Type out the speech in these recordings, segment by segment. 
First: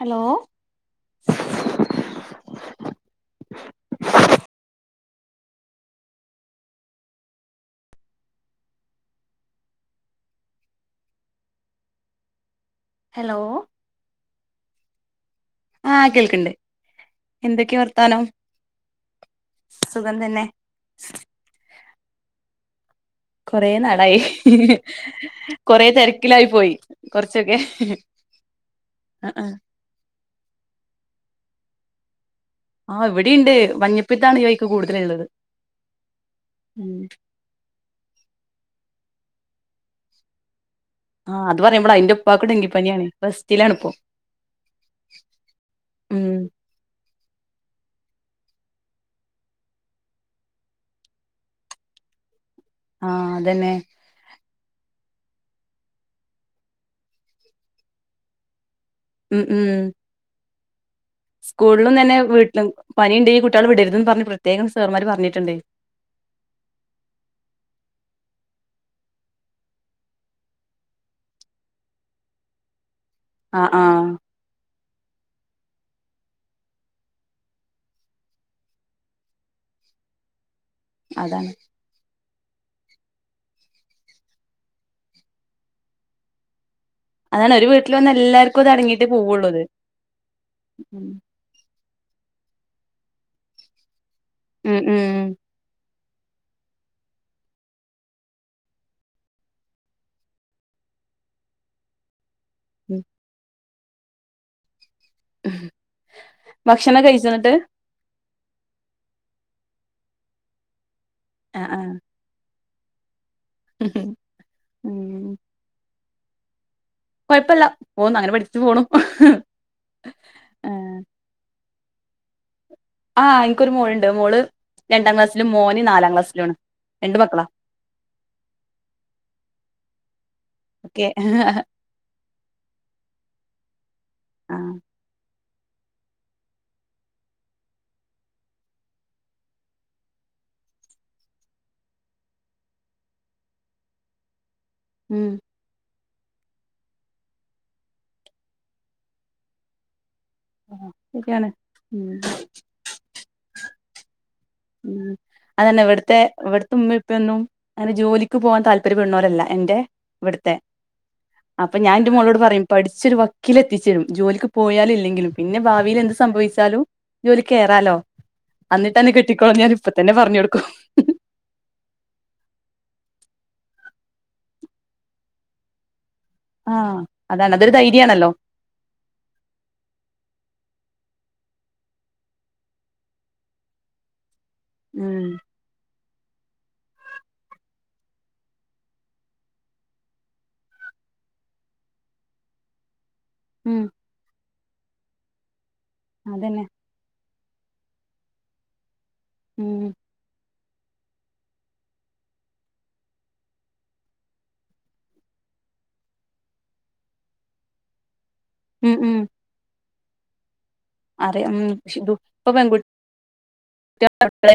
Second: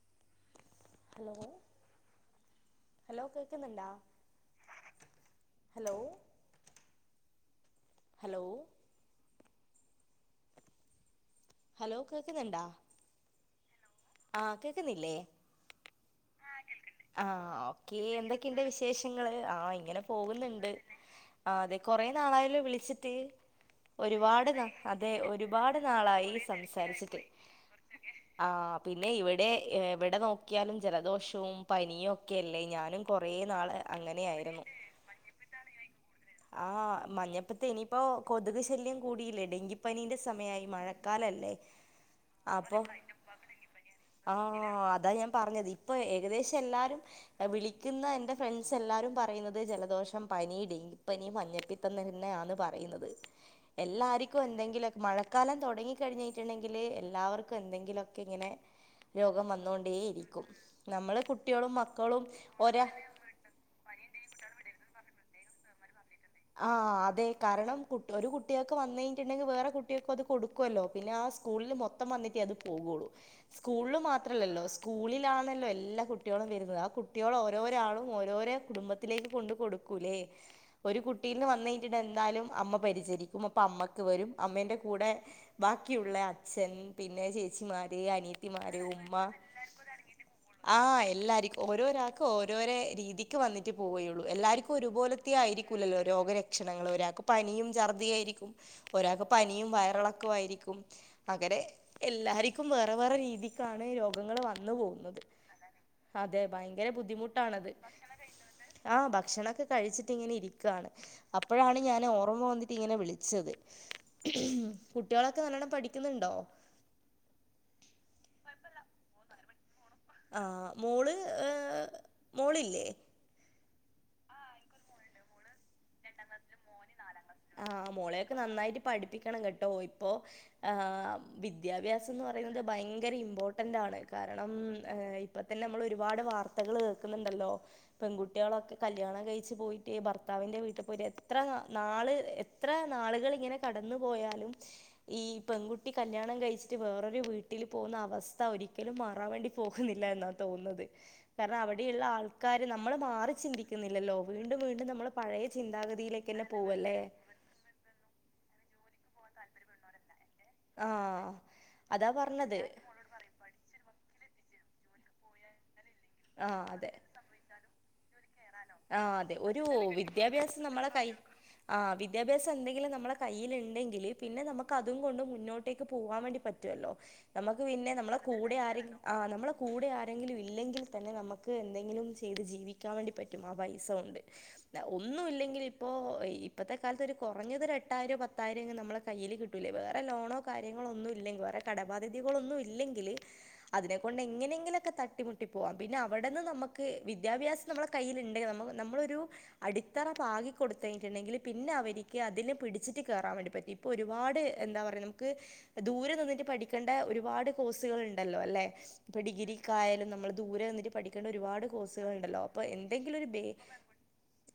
Hello hello hello കേൾക്കുന്നുണ്ടോ hello hello hello കേൾക്കുന്നുണ്ടാ hello ആഹ് കേക്കുന്നില്ലേ ആഹ് കേൾക്കണ്ട് ആഹ് ഓക്കേ എന്തൊക്കെ ഇണ്ട് വിശേഷങ്ങള് ആ ഇങ്ങനെ സുഖം തന്നെ പോകുന്നുണ്ട് ആഹ് അതെ കൊറേ നാളായല്ലോ വിളിച്ചിട്ട് കൊറേ നാളായി ഒരുപാട് ന അതെ ഒരുപാട് കൊറേ നാളായി തെരക്കിലായി പോയി സംസാരിച്ചിട്ട് കൊറച്ചൊക്കെ ആഹ് പിന്നെ ഇവിടെ എവിടെ നോക്കിയാലും ജലദോഷവും പനിയും ഒക്കെ അല്ലേ ഞാനും ആഹ് കൊറേ ഇവിടിണ്ട് നാള് അങ്ങനെ മഞ്ഞപ്പിത്താണ് ഈ ആയിരുന്നു വഴിക്ക് കൂടുതല്ള്ളത് ഉം ആഹ് മഞ്ഞപ്പിത്തം ഇനി ഇപ്പോൾ കൊതുക് ശല്യം കൂടിയില്ലേ ഡെങ്കിപ്പനീൻ്റെ സമയമായി മഴ ആഹ് അത് പറയുമ്പളാ എന്റെ ഉപ്പാക്ക്‌ ഡെങ്കിപ്പനിയാണ് റെസ്റ്റിലാണിപ്പോ ആഹ് അതാ ഞാൻ പറഞ്ഞത് ഇപ്പൊ ഉം ഏകദേശം എല്ലാരും വിളിക്കുന്ന എന്റെ ഫ്രണ്ട്സ് എല്ലാരും പറയുന്നത് ജലദോഷം പനി ഡെ ങ്കിപ്പനി മഞ്ഞപ്പിത്തം തന്നെ ആന്ന് പറയുന്നത് ആഹ് അതന്നെ എല്ലാ ർക്കും എന്തെങ്കിലുമൊക്കെ മഴക്കാലം തുടങ്ങി കഴിഞ്ഞിട്ടുണ്ടെങ്കിൽ എല്ലാവർക്കും എന്തെങ്കിലുമൊക്കെ ഇങ്ങനെ ഉം രോഗം ഉം വന്നോണ്ടേ ഇരിക്കും നമ്മള് കുട്ടികളും സ്കൂളിലും തന്നെ മക്കളും വീട്ടിലും ഒരാ പനിയുണ്ടെങ്കിൽ കുട്ടികളെ വിടരുതന്ന് പറഞ്ഞ് പ്രത്യേകം സാറൻമാർ പറഞ്ഞിട്ടുണ്ട് ആഹ് അതെ കാരണം കു ഒരു കുട്ടികൾക്ക് വന്ന് കഴിഞ്ഞുണ്ടെങ്കിൽ വേറെ കുട്ടികൾക്കും അത് കൊടുക്കു വല്ലോ പിന്നെ ആ സ്കൂളില് മൊത്തം വന്നിട്ടേ അത് പോകൂള്ളൂ ആഹ് സ്കൂളിൽ ആഹ് മാ ത്രല്ലല്ലോ സ്കൂളിലാണല്ലോ എല്ലാ കുട്ടികളും വരുന്നത് ആ കുട്ടിയോള് ഓരോരാളും ഓരോരേ കുടുംബ ത്തിലേക്ക് കൊണ്ട് കൊടുക്കൂല്ലേ ഒരു കുട്ടീന്ന് അതാണ് വന്ന് കഴിഞ്ഞിട്ടുണ്ടേൽ എന്തായാലും അമ്മ പരിചരിക്കും അപ്പൊ അമ്മക്ക് വരും അമ്മേൻ്റെ കൂടെ ബാക്കിയുള്ള അച്ഛൻ പിന്നെ അതാണ് ഒരു വീട്ടിൽ ചേച്ചിമാര് വന്ന എല്ലാർക്കും അത് അനിയത്തിമാര് അടങ്ങിയിട്ടേ ഉമ്മാ പോവുള്ളൂ അത് ആ ഉം എല്ലാർക്കും ഓരോരാക്കും ഓരോരോ രീതിക്ക് വന്നിട്ടേ പോവയൊള്ളു എല്ലാർക്കും ഒരു പോലത്തെ ഉം ആയിരി ക്കൂലല്ലോ രോഗരക്ഷണങ്ങള് ഒരാക്ക് പനിയും ഛർദിയായിരിക്കും ഒരാക്ക് പനിയും വയറിളക്കവും ആയിരിക്കും അങ്ങനെ എല്ലാർ ക്കും വേറെ ഉം വേറെ രീതിക്കാണ് രോഗങ്ങള് വന്ന് പോകുന്നത്. അതെ ഭയങ്കര ഭക്ഷണം കഴിച്ചോ ന്നിട്ട് ബുദ്ധിമുട്ടാണത് ഭക്ഷണം കഴിച്ചോ ആഹ് ഭക്ഷണവൊക്കെ കഴിച്ചിട്ട് ഇങ്ങനെ ഇരിക്കാണ് ആഹ് അപ്പഴാണ് ഞാന് ഓർ ർമ്മ വന്നിട്ടിങ്ങനെ വിളിച്ചത് ഉം കുട്ടികളൊക്കെ നല്ലോണം പഠിക്കുന്നുണ്ടോ കൊഴപ്പവില്ല പോവുന്നു അങ്ങനെ പഠിച്ചു പോണു ആഹ് മോള് ഏ മോളില്ലേ ആഹ് എനിക്കൊരു മോളുണ്ട് മോള് രണ്ടാം ക്ലാസ് ല് മോന് നാ നാലാം ക്ലാസ്സിലുംആണ്. ആഹ് മോളയൊക്കെ നന്നായിട്ട് പഠിപ്പിക്കണം കെട്ടോ ഇപ്പൊ. ഓക്കെ ആഹ് വിദ്യാഭ്യാസംന്ന് പറയുന്നത് ഭയങ്കര ഇമ്പോർട്ടന്റാണ് കാരണം ആഹ് ഏഹ് ഇപ്പൊ തന്നെ നമ്മളൊരുപാട് വാർത്തകള് കേക്ക്‌ന്നുണ്ടല്ലോ? പെങ്കുട്ടിയേളൊക്കെ കല്യാണം കഴിച്ച് പോയിട്ടേ ഭർത്താവിന്റെ വീ ട്ട്പോയിട്ട് എത്ര നാള് എത്ര നാള്കളിങ്ങനെ കടന്നു പോയാലും ഈ ഉം പെങ്കു കുട്ടി കല്യാണം കഴിച്ചിട്ട് വേറൊരു വീട്ടില് പോകുന്ന അവസ്ഥ ഒരിക്കലും മാറാൻ വേണ്ടി പോകുന്നില്ല എന്നാ തോന്നുന്നത്. ശരിയാണ് കാരണം അവിടെയിള്ള ഉം ആൾക്കാര് നമ്മള് മാറി ചിന്തിക്കുന്നില്ലല്ലോ? വീണ്ടും വീണ്ടും ഉം നമ്മള് പഴയ അതന്നെ ഇവ്ട്ത്തെ ചിന്താഗതിയിലേക്ക് തന്നെ പോവല്ലേ ഇവ്ട്ത്തെമ്മീപ്പീ ഒന്നും അങ്ങനെ ജോലിക്ക് പോകാൻ താല്പര്യടുന്നോരല്ല എന്റെ ഇവിട്ത്തെ ആഹ് അപ്പൊ ഞാൻ അതാ ഇന്റെ മോളോട് പറഞ്ഞത് പറയും പഠിച്ചൊരു വ ക്കിലെത്തിച്ചരും ജോലിക്ക് പോയാലും ഇല്ലെങ്കിലും. പിന്നെ ഭാവിയില് എന്ത് സംഭവിച്ചാലും ജോലിക്കേറാലോ? ക്കേറാലോ? ആഹ് അതെ ഒരു പറഞ്ഞു വിദ്യാഭ്യാസം നമ്മളെ കൊടുക്കും കൈ ആഹ് വിദ്യാഭ്യാസെന്തെങ്കിലും നമ്മളെ കയ്യില്ണ്ടെങ്കില് പിന്നെ നമുക്ക് അതും കൊണ്ട് മുന്നോട്ടേക്ക് പോവാൻ വേണ്ടി പ റ്റോല്ലോ? ആഹ് അതാണ് നമുക്ക് അതൊരു പിന്നെ നമ്മളെ ധൈര്യാണല്ലോ കൂടെ ആരെ ആഹ് നമ്മളെ കൂടെ ആരെങ്കിലും ഇല്ലെങ്കിൽ തന്നെ നമുക്ക് എന്തെങ്കിലും ചെയ്ത് ജീവി ക്കാൻ വേണ്ടിപറ്റും. ആ പൈസ ഒണ്ട്. ല്ല ഒന്നും ഉം ഇല്ലെങ്കിൽ ഇപ്പോ ഇപ്പത്തെ കാലത്തൊരു കൊറഞ്ഞതൊരു എട്ടായിരോ പത്തായിരോങ്കി നമ്മള കയ്യില് കിട്ടൂല്ലേ? വേറെ ലോണോ കാര്യങ്ങളൊന്നൂല്ലെങ്കി വേറെ കടബാധ്യതകളൊന്നും ഇല്ലെങ്കില് ഉം അതിനെ കൊണ്ട് എങ്ങനെങ്കിലൊക്കെ തട്ടിമുട്ടി പോവാം. പിന്നെ അവടെന്ന് അതന്നെ നമ്മക്ക് വിദ്യാഭ്യാ സം നമ്മളെ കയ്യില്ണ്ടെങ്കി നമുക്ക് നമ്മളൊരു ഉം അടിത്തറ പാകിക്കൊടുത്തഴിഞ്ഞട്ടുണ്ടെങ്കില് പിന്നെ അവരിക്ക് അതിൽ പിടിച്ചിട്ട് കേറാൻ വേണ്ടി പറ്റും. ഇപ്പോ ഒരുപാട് എന്താ പറയ നമുക്ക് ദൂരെ നിന്നിട്ട് പഠിക്കണ്ട ഒരുപാട് കോഴ്സുകള്ണ്ടല്ലോ അല്ലെ? ഉം ഉം ഇപ്പൊ ഡിഗ്രിക്കായാലും നമ്മള് ദൂരെ നിന്നിട്ട് പഠിക്കണ്ട അറിയ ഉം ഒരുപാട് കോഴ്സുകള്ണ്ടല്ലോ? ഇപ്പൊ പ്പൊ എന്തെങ്കിലും ഒരു ബേ [unintelligible]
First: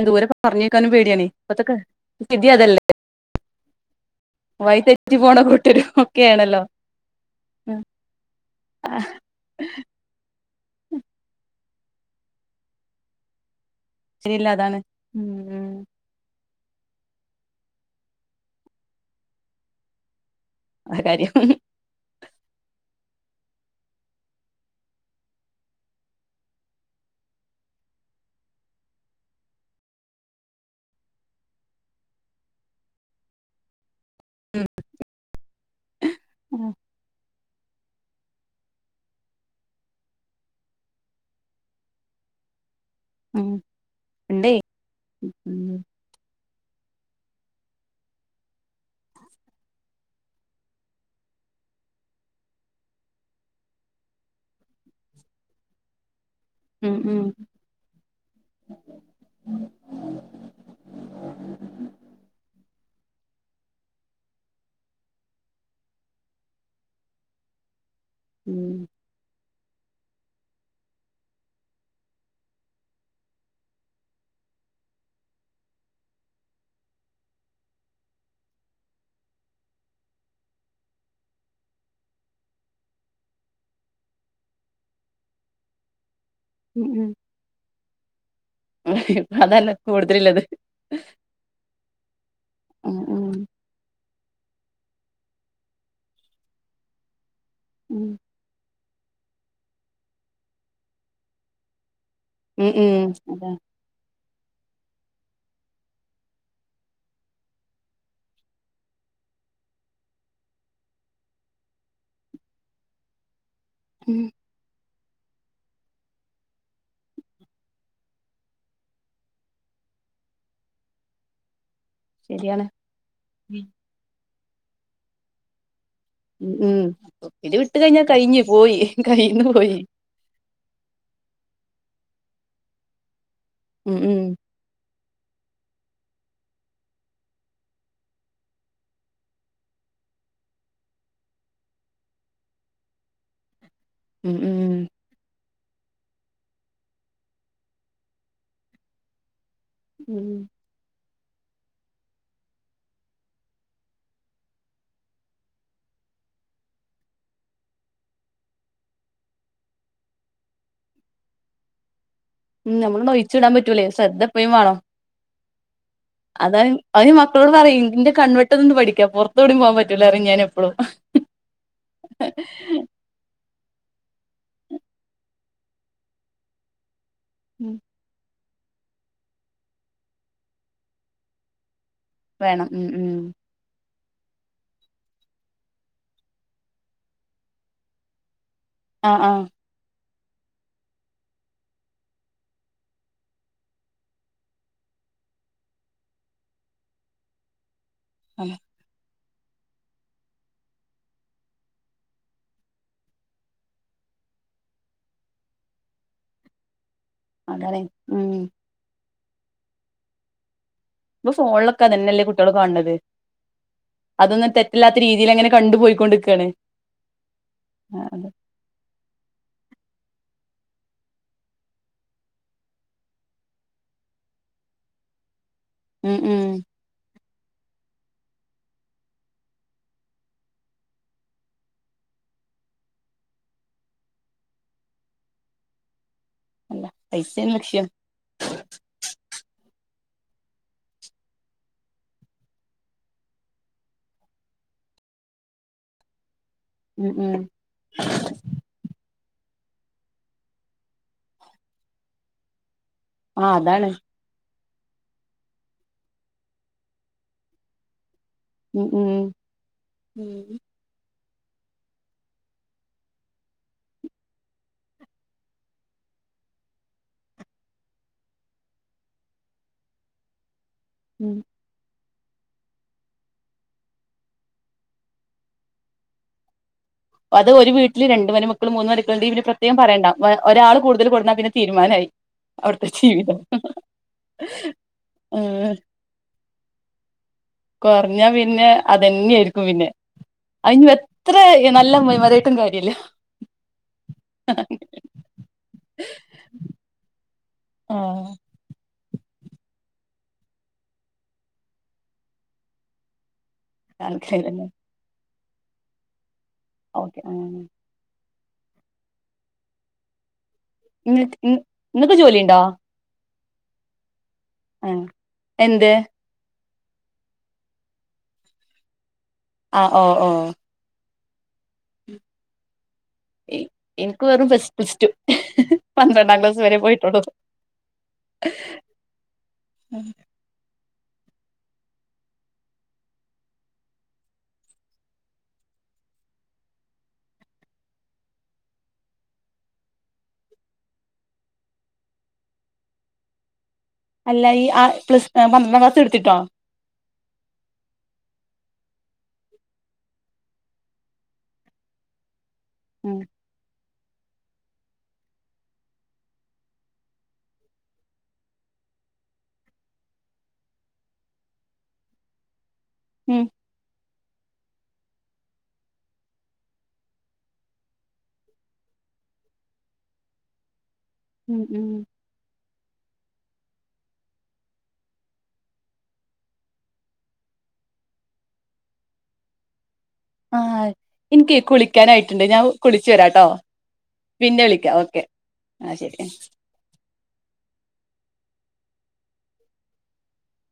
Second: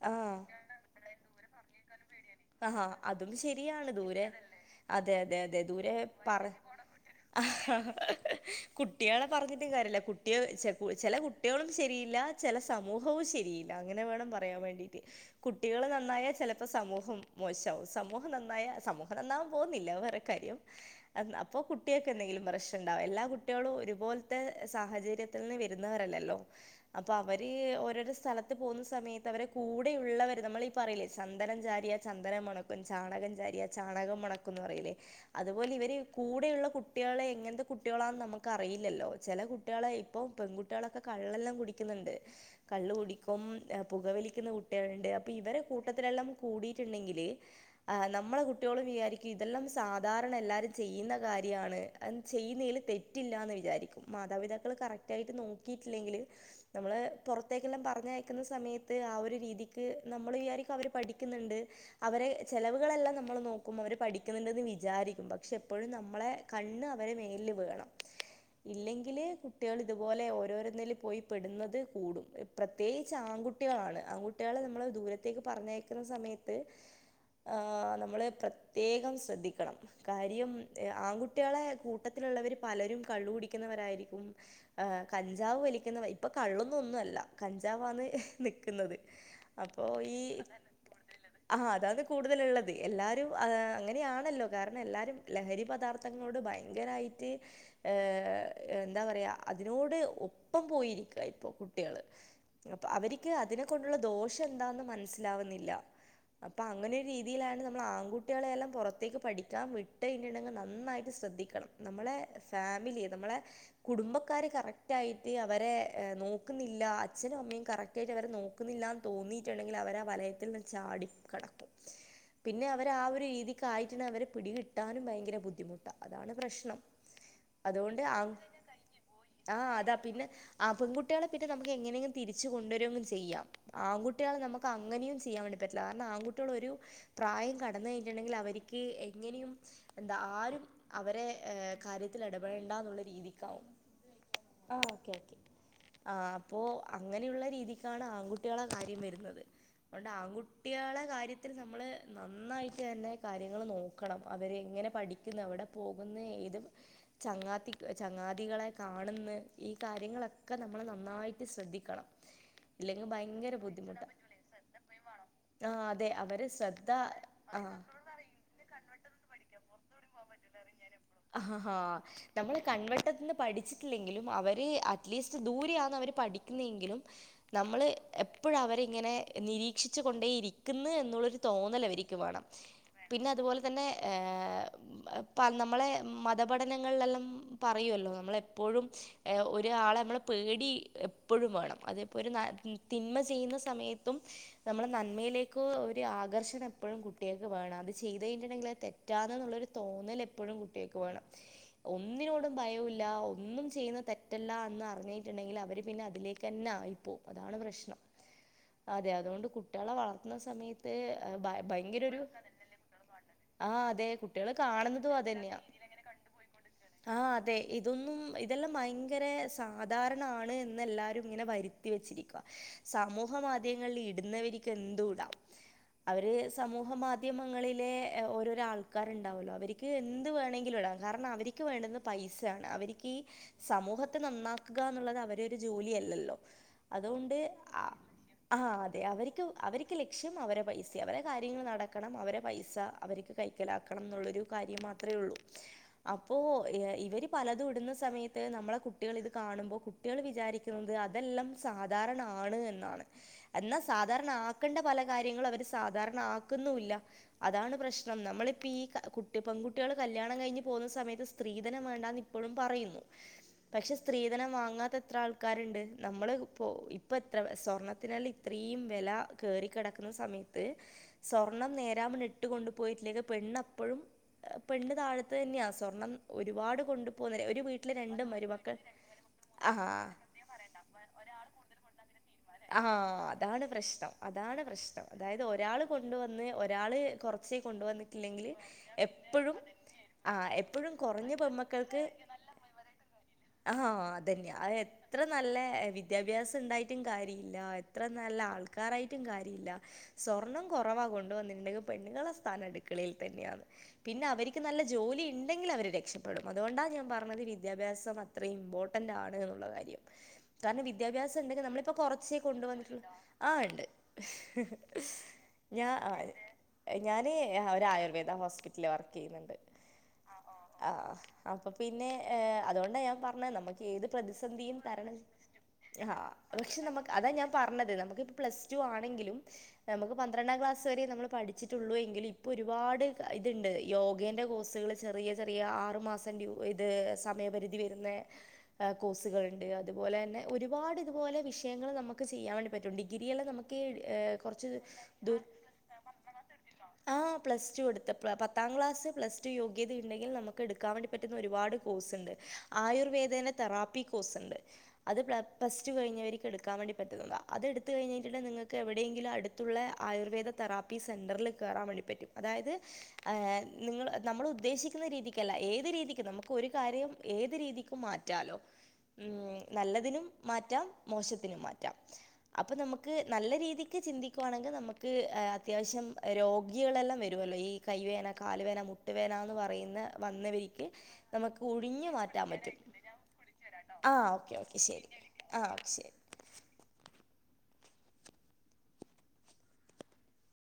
ആഹ് കുട്ടിയേള് ക്കാനും പേടിയാണേ. ഇപ്പത്തൊക്കെ ഠിക്കാനും പേടിയാണേ. സ്ഥിതി അതല്ലേ ആഹാ അതും ശരിയാണ് ദൂരെ നിന്ന് വഴി അതെ തെറ്റി അതെ പോണ അതെ കൂട്ടരും ദൂരെ പറഞ്ഞ് ഒക്കെയാണല്ലോ പോണത് കുട്ടികളെ പറഞ്ഞിട്ടും കാര്യല്ല. കുട്ടിയേ ചെ ചെല കുട്ടികളും ശരിയില്ല ചെല സമൂഹവും ശരിയി അങ്ങനെ വേണം ശരിയല്ല പറയാൻ അതാണ് വേണ്ടീട്ട് ഉം കുട്ടികള് നന്നായ ചെല ഇപ്പം സമൂഹം മോശാവും സമൂഹം നന്നായ സമൂഹം നന്നാകൻ പോകുന്നില്ല അത് വേറെ കാര്യം. ആ അത് കാര്യം അപ്പൊ കു കുട്ടിയക്കെ എന്തെങ്കിലും പ്രഷ ഉണ്ടാവോ എല്ലാ കുട്ടികളും ഒരുപോലത്തെ സാഹചര്യത്തിന്ന് വരുന്നവരല്ലല്ലോ അപ്പൊ അവര് ഓരോരോ സ്ഥലത്ത് പോകുന്ന സമയത്ത് അവരെ കൂടെയുള്ളവര് നമ്മളീ പറയിലേ ചന്ദനം ചാരിയ ചന്ദനം മണക്കും ചാണകം ചാരിയ ചാണകം മണക്കുന്ന് പറയില്ലേ അതുപോലെ ഇവര് കൂടെയുള്ള കുട്ടേളെ എങ്ങനത്തെ കുട്ടികളാന്ന് നമുക്ക് അറിയില്ലല്ലോ ചെല കുട്ടികളെ ഇപ്പൊ പെൺകുട്ടികളൊക്കെ കള്ളെല്ലാം കുടിക്കുന്നുണ്ട്. കള്ള് കുടിക്കും ഉം പുകവലിക്കുന്ന ഉണ്ടേ കുട്ടികളുണ്ട് അപ്പൊ ഇവരെ കു ഉം ട്ടത്തിലെല്ലാം കൂടിയിട്ടുണ്ടെങ്കില് ആഹ് നമ്മളെ കുട്ടികളും വിചാരിക്കും ഇതെല്ലാം സാധാരണ എല്ലാരും ചെയ്യുന്ന കാര്യാണ്. അതൊന്നും ചെയ്യുന്നയില് തെറ്റില്ലാന്ന് വിചാരിക്കും മാതാപിതാക്കൾ കറക്റ്റായിട്ട് നോക്കിയിട്ടില്ലെങ്കില് ഉം നമ്മള് ഉം പൊറത്തേക്കെല്ലാം പറഞ്ഞയക്കുന്ന സമയത്ത് ആ ഒരു രീതിക്ക് നമ്മള് വിചാരി ഇപ്പൊ അവർ പഠിക്കുന്നുണ്ട്. അവരെ ചെലവുകളെല്ലാം നമ്മള് നോക്കും അവര് പഠിക്കുന്നുണ്ടന്ന് വിചാരിക്കും പക്ഷെ എപ്പോഴും നമ്മളെ കണ്ണ് അവരെ മേലില് വേണം ഉം ഇല്ലെങ്കില് കുട്ടികൾ ഇതുപോലെ ഓരോരോന്നൽ പോയി പെടുന്നത് കൂടും പ്രത്യേകിച്ച് ആൺകുട്ടികളാണ് ആൺകുട്ടി കുട്ട്യാളെ നമ്മള് ദൂരത്തേക്ക് പറഞ്ഞയക്കുന്ന സമയത്ത് ആഹ് നമ്മള് പ്രത്യേകം ശ്രദ്ധിക്കണം. കാര്യം എഹ് ആങ്കുട്ടിയാളെ കൂട്ടത്തിലുള്ളവര് പലരും കള്ളു കുടിക്കുന്നവരായിരിക്കും. ആഹ് കഞ്ചാവ് വലിക്കുന്ന ഇപ്പൊ കള്ളൊന്നും ഉം ഉം ഒന്നുംല്ല കഞ്ചാവാന്ന് നിക്ക്ന്നത് അതല്ല അപ്പോ ഈ കൂടുതലുള്ളത് ആഹ് അതാണ് കൂടുതല്ള്ളത് ഉം ഉം എല്ലാരും ആഹ് അങ്ങനെയാണല്ലോ കാരണം എല്ലാരും ലഹരി പദാർത്ഥങ്ങളോട് ഭയങ്കരമായിട്ട് ഏഹ് ഏഹ് എന്താ പറയാ അതിനോട് ഒപ്പം പോയിരിക്ക ഇപ്പൊ കുട്ടികള് ഉം അപ്പൊ ഉം അവര്ക്ക് അതാ അതിനെ കൊണ്ടുള്ള ദോഷം എന്താന്ന് മനസ്സിലാവ്ന്നില്ല. അപ്പൊ അങ്ങനെ ഒരു രീതിയിലാണ് നമ്മൾ ആൺകുട്ടികളെയെല്ലാം പൊറത്തേക്ക് പഠിക്കാൻ വിട്ടഴിഞ്ഞട്ടുണ്ടെങ്കിൽ നന്നായിട്ട് ശ്രദ്ധി ക്കണം നമ്മളെ ഫാമിലി നമ്മളെ ഉം കുടുംബക്കാര് കറക് ക്റ്റായിട്ട് അവരെ എ നോക്കുന്നില്ല അച്ഛനും അമ്മയും കറക്റ്റായിട്ട് അവരെ നോക്കുന്നില്ലാന്ന് തോന്നിയിട്ടുണ്ടെങ്കിൽ അവരെ വലയത്തിൽ നിന്ന് ചാടി കടക്കും പിന്നെ ശരിയാണ് അവര് ആ ഒരു രീതിക്കായി റ്റ്നവരെ പിടികിട്ടാനും ഭയങ്കര ബുദ്ധിമുട്ടാ. അതാണ് ഉം ഉം പ്രശ്നം ഇത് വിട്ട് അതുകൊണ്ട് കഴിഞ്ഞാ ആഹ് കഴിഞ്ഞ് പോയി കയ്യിന്ന് ആഹ് പോയി അതാ പിന്നെ ആഹ് പെങ്കുട്ടിയാളെ പിന്നെ നമുക്ക് എങ്ങനെങ്കിലും തിരിച്ച് കൊണ്ടുവരോങ്കും ചെയ്യാം ഉം ഉം ആങ്കുട്ടിയാളെ നമ്മ ക്കങ്ങനെയും ചെയ്യാൻ വേണ്ടി പറ്റില്ല കാരണം ആൺുട്ടികളൊരു പ്രായം കടന്നഴിഞ്ഞട്ടുണ്ടെങ്കിൽ അവര്ക്ക് എങ്ങനെയും എന്താ ആരും അവരെ ഏഹ് കാര്യത്തിൽ എടപെടെണ്ടന്നുള്ള രീതിക്കാവും. ഉം ഉം ആഹ് ഓക്കെ ഓക്കെ ആഹ് അപ്പോ അങ്ങനെയുള്ള രീതിക്കാണ് ആൺകുട്ടിയാളെ കാര്യം വരുന്നത് അഹോണ്ട് ആൺകു ട്ടിയാളെ കാര്യത്തിൽ നമ്മള് നന്നായിട്ട് തന്നെ കാര്യങ്ങൾ നോക്കണം അവരെങ്ങനെ പഠി ക്കുന്നു എവിടെ പോകുന്ന് ഏത് ചങ്ങാത്തി ചങ്ങാതികളെ കാണ്ന്ന് ഈ കാര്യങ്ങളൊക്കെ നമ്മള് നന്നായിട്ട് ശ്രദ്ധിക്കണം. [inaudible] ഉം നമ്മളൊന്നും ഒഴിച്ച്ടാൻ പറ്റൂലേയ് ശ്രദ്ധ എപ്പയും വാണം. വാണം ആഹ് അതെ അവരെ ശ്രദ്ധ ആഹ് കൺവെട്ട്നിന്ന് പഠിക്ക പൊറത്തോടിം പോവാൻ പറ്റൂലാറിം ഞാനെപ്പഴും. ആഹ് നമ്മളെ കൺവെട്ടത്ത്ന്ന് പഠിച്ച് ച്ചിലെങ്കിലും അവര് അറ്റ്ലീസ്റ്റ് ദൂരെയാന്ന് അവര് പഠിക്കുന്നെയെങ്കിലും നമ്മള് എ പ്പഴും അവരെ ഇങ്ങനെ നിരീക്ഷിച്ച് കൊണ്ടേ ഇരിക്കുന്ന് എന്നുള്ളൊരു തോന്നൽ അവരി ക്ക് വേണം ഉം ഉം പിന്നെ അതുപോലെ തന്നെ ഏഹ് പ നമ്മളെ മതപഠനങ്ങളിലെല്ലാം പറയൊല്ലോ നമ്മളെ എപ്പോഴും ആഹ് എഹ് ഒര് രാളെ മ്മളെ പേടി എപ്പൊഴും വേണം അത്പ്പൊഒരു ന തിന്മ ചെയ്യുന്ന സമയത്തും നമ്മളെ നന്മയിലേക്ക് ഒരു ആകർഷണം എപ്പഴും കുട്ടിയാക്ക് വേണം അത് ചെയ്തു ആഹ് കഴിഞ്ഞ്ട്ട്ണ്ടെങ്കില് അത് തെറ്റാന്നെന്നുള്ളരു തോന്നൽ എപ്പൊഴും കുട്ടിയാക്ക് വേണം ഒന്നിനോടും ഭയുല്ല ഒന്നും ചെയ്യുന്ന തെറ്റല്ല എന്ന് അറിഞ്ഞിട്ടുണ്ടെങ്കിൽ അവര് പിന്നെ അതിലേ ക്കെന്നെ ആയിപ്പോവും അതാണ് പ്രശ്നം അതെ അതോണ്ട് കുട്ടിയാളെ വളർത്തുന്ന സമയ ത്ത് ഇപ്പൊ ഭ ഫോണിലൊക്കെ ഭയങ്കരൊരു അതന്നെല്ലേ കുട്ടികള് കാണണത് ആഹ് അതെ അതൊന്നും കുട്ടിയാള് തെറ്റില്ലാത്ത കാണുന്നതും രീതിയിൽ അങ്ങനെ അതെന്നെയാ കണ്ടു [unintelligible] ങ്ങനെ കണ്ട് പോയിക്കൊണ്ടിക്കാണ് [unintelligible] ആഹ് അതെ ഇതൊന്നും ഇ തെല്ലാം ഭയങ്കര സാധാരണാണ് എന്ന് എല്ലാരും ഇങ്ങനെ വരുത്തി വെച്ചിരിക്ക സാമൂഹ മാധ്യങ്ങളിൽ ഇട്ന്നവര്ക്ക് എന്തുടാം ഉം അവര് ഉം സമൂഹ മാധ്യമങ്ങളിലെ ഓരോരോ ആൾക്കാര്ണ്ടാവൊല്ലോ അവര്ക്ക് എന്ത് വേണ ങ്കിലും ഇടാ കാരണം അവര്ക്ക് വേണ്ടുന്നെഹ് പൈസയാണ് അവര്ക്ക് സമൂഹത്തെ നന്നാക്കുകഎന്നുള്ളത് അവരെ ഒരു ജോലിയല്ലല്ലോ അല്ല അതുകൊണ്ട് പൈസയാണ് ആ ലക്ഷ്യം ആഹ് അതെ അവര്ക്ക് അവര്ക്ക് ലക്ഷ്യം അവരെ പൈസ്യാ അവരെ കാര്യങ്ങൾ നടക്കണം അവരെ പൈസ അവര്ക്ക് കൈക്കലാക്കണംന്നുള്ളൊരു കാര്യം മാത്രേ ഉള്ളൂ അപ്പോ എ ഉം ഇവര് ഉം പലതും ഇടുന്ന സമയ ത്ത് നമ്മളെ കുട്ട്യേളിത് കാണുമ്പോ കുട്ട്യേള് വിചാരിക്ക്ന്നത് അതെല്ലാം സാധാരണാണ് എന്നാണ് ആഹ് എന്നാ അതാണ് സാ ധാരണക്കണ്ട പല കാര്യങ്ങളും അവര് സാധാരണ ആക്കുന്നു ഇല്ല അതാണ് പ്രശ്നം നമ്മളി പ്പി ഈ ഉം കുട്ടി പെങ്കുട്ടിയാള് കല്യാണം ഉം കഴിഞ്ഞ് പോകുന്ന സമയത്ത് സ്ത്രീധനം വേണ്ടാന്ന് ഇപ്പോഴും പറയുന്നു പക്ഷെ സ്ത്രീധനം വാങ്ങാത്ത എത്ര ആൾക്കാര്ണ്ട് നമ്മള് ഇപ്പോ ഇപ്പ എത്ര സ്വർണ്ണത്തിനെല്ല ഇത്രീം വെല കേറി കെടക്ക്ന്ന സമയത്ത് ഉം സ്വർണം നേരാമണം ഇട്ട് കൊണ്ടുപോയിട്ടില്ലെകിൽ പെണ്ണ് അപ്പഴും പെണ്ണ് താഴത്തു തന്നെയാ സ്വർണം ഒരുപാട് കൊണ്ട് അത് ഒരു വീട്ടില് രണ്ട് മരുമക്കൾ മൂന്ന് മരുക്കളുണ്ട് പിന്നെ ആ പ്രത്യേകം പറയണ്ട ഒരാള് കൂടുതൽ കൊട്ന്നാപിന്നെ തീരുമാനമായി അവിടുത്തെ ആഹ് ജീവിതം അതാണ് പ്രശ്നം അതാണ് പ്രശ്നം അതായത് ഒരാള് കൊണ്ടുവന്ന് ഒരാള് കൊർ കൊറഞ്ഞാ പിന്നെ അതെന്നേര്ക്കും പിന്നെ ആ എപ്പോഴും കുറഞ്ഞ ആയിഞ്ഞെത്രെ നല്ല പെൺമക്കൾക്ക് അമ്മായിമ്മാരായിട്ടും കാര്യല്ലാ ആഹ് അതെന്യാ അഹ് എത്ര നല്ല വിദ്യാഭ്യാസം ഇണ്ടായിറ്റും കാര്യ ഇല്ല എത്ര ആഹ് നല്ല ആൾക്കാരായിറ്റും കാര്യ ഇല്ല സ്വർണം കൊറവാ കൊണ്ട് വന്ന്ണ്ടെങ്ങെ പെണ്ണുങ്ങളെ സ്ഥാനം അടുക്കളയിൽ തന്നെയാന്ന് പിന്നെ ആൾക്കാര് അവര്ക്ക് തന്നെ നല്ല ജോലി ഇണ്ടെങ്കില് അവര് രക്ഷപ്പെടും. അതുകൊണ്ടാ ഓക്കെ ഞാപറഞ്ഞത് ആഹ് വിദ്യാഭ്യാസം മ ത്രഇമ്പോർട്ടന്റ് ആണ്ന്നുള്ള കാര്യം കാരണം ഇങ്ങക്ക് വിദ്യാഭ്യാസംണ്ടെങ്കെ നമ്മളിപ്പോ പൊറ ഇങ്ങക്ക് ജോലിണ്ടോ രു ണ്ടോ ആഹ് ഉണ്ട് ആഹ് ഞാ എന്ത് ആ ര് [unintelligible] തിന്റെ ഞാന് അഹ് ഒരു ആയുർവേദ ഹോസ്പിറ്റൽല് വർക്കെയ്യ്ന്ന്ണ്ട് ആഹ് ഒ ഓ ആഹ് അപ്പൊ പി പിന്നെ ഏ അതുകൊണ്ടാഞാപറഞ്ഞഹ് നമുക്കേത് എനിക്ക് വെറും പ്ലസ് പ്രതിസന്ധിയും പ്ലസ് ടു തരണം ചെ ആഹ് പന്ത്രണ്ടാം ക്ലാസ് വരെ പക്ഷെ നമുക്ക് പോയിട്ടുള്ളൂ അതാ ഞാൻ പറഞ്ഞത് നമുക്ക്പ്പൊ പ്ലസ് ടു ആണെങ്കിലും നമുക്ക് പ പന്ത്രണ്ടാം ക്ലാസ് വരേം നമ്മള് പഠിച്ചിട്ടൊള്ളൂ എങ്കില് ഇപ്പൊരുപാട് കാ ഇതുണ്ട് യോഗേൻ്റെ കോഴ്സുകള് ചെറിയ ചെറിയ ആറു മാസം ന്റ്യു ഇത് സമയപരിധി വെര്ന്നെ എ കോഴ്സുകള്ണ്ട് അതുപോലെന്നെ ഒരുപാട് ഇത്പോലെ വിഷ് ഷയങ്ങള് നമുക്ക് ചെയ്യാൻ വേണ്ടി പറ്റും ഡിഗ്രിയെല്ലം നമുക്ക് അല്ല ഈ കുറച്ച് ആ പ്ലസ് പന്ത്രണ്ടാം ക്ലാസ് ഇട്ത്തിട്ടോ ആഹ് ആഹ് പ്ലസ് ടു എടുത്തപ്പള് പത്താം ക്ലാസ് പ്ലസ്ടു യോഗ്യതയിണ്ടെങ്കിൽ നമുക്ക് ഇട്ക്കാൻ വേണ്ടി പറ്റുന്ന ഒരുപാട് കോഴ്സ് ണ്ട് ഉം ആയുർവേദേനെ തെറാപ്പി കോഴ്സ്ഇണ്ട് അത് പ്ല പ്ലസ് ടു കഴിഞ്ഞവര്ക്ക് ഇട്ക്ക ക്കാം വേണ്ടി പറ്റുന്നതാ അതെട്ത്ത് കഴിഞ്ഞിട്ട്ണ്ടെ നിങ്ങക്ക് എവിടേങ്കിലും അടുത്തുള്ള ആയുർവേദ തെറാപ്പി സെറ്റർല് കെറാൻ വേണ്ടി പറ്റും അതായത് ഏഹ് നിങ്ങള് നമ്മള് ഉദ്ദേശിക്കുന്ന രീതി ക്കല്ല ഏത് രീതിക്ക് നമുക്ക് ഒരു കാര്യം ഏത് രീതിക്കും മാറ്റാലോ ഉം നല്ലതിനും മാറ്റാം മോശത്തിനും ഉം ഉം മാറ്റാം അപ്പൊ നമുക്ക് നല്ല രീതിക്ക് ചിന്തിക്കുവാണെങ്കെ നമുക്ക് അത്യാവശ്യം രോഗികളെല്ലാം വരുവല്ലോ ഈ കൈ വേന, കാല് വേന, മുട്ടുവേനന്ന് പറയുന്ന ആഹ് വന്നവർക്ക് ആയി ഇന്ക് നമുക്ക് ഒഴിഞ്ഞു കുളിക്കാനായിട്ട്ണ്ട് മാറ്റാൻ ഞാൻ പറ്റും കുളിച്ച് വരാട്ടോ ആ ഓക്കെ പിന്നെ വിളിക്കാം ശരി ഓക്കെ ആ ഓക്കെ ആഹ് ശരി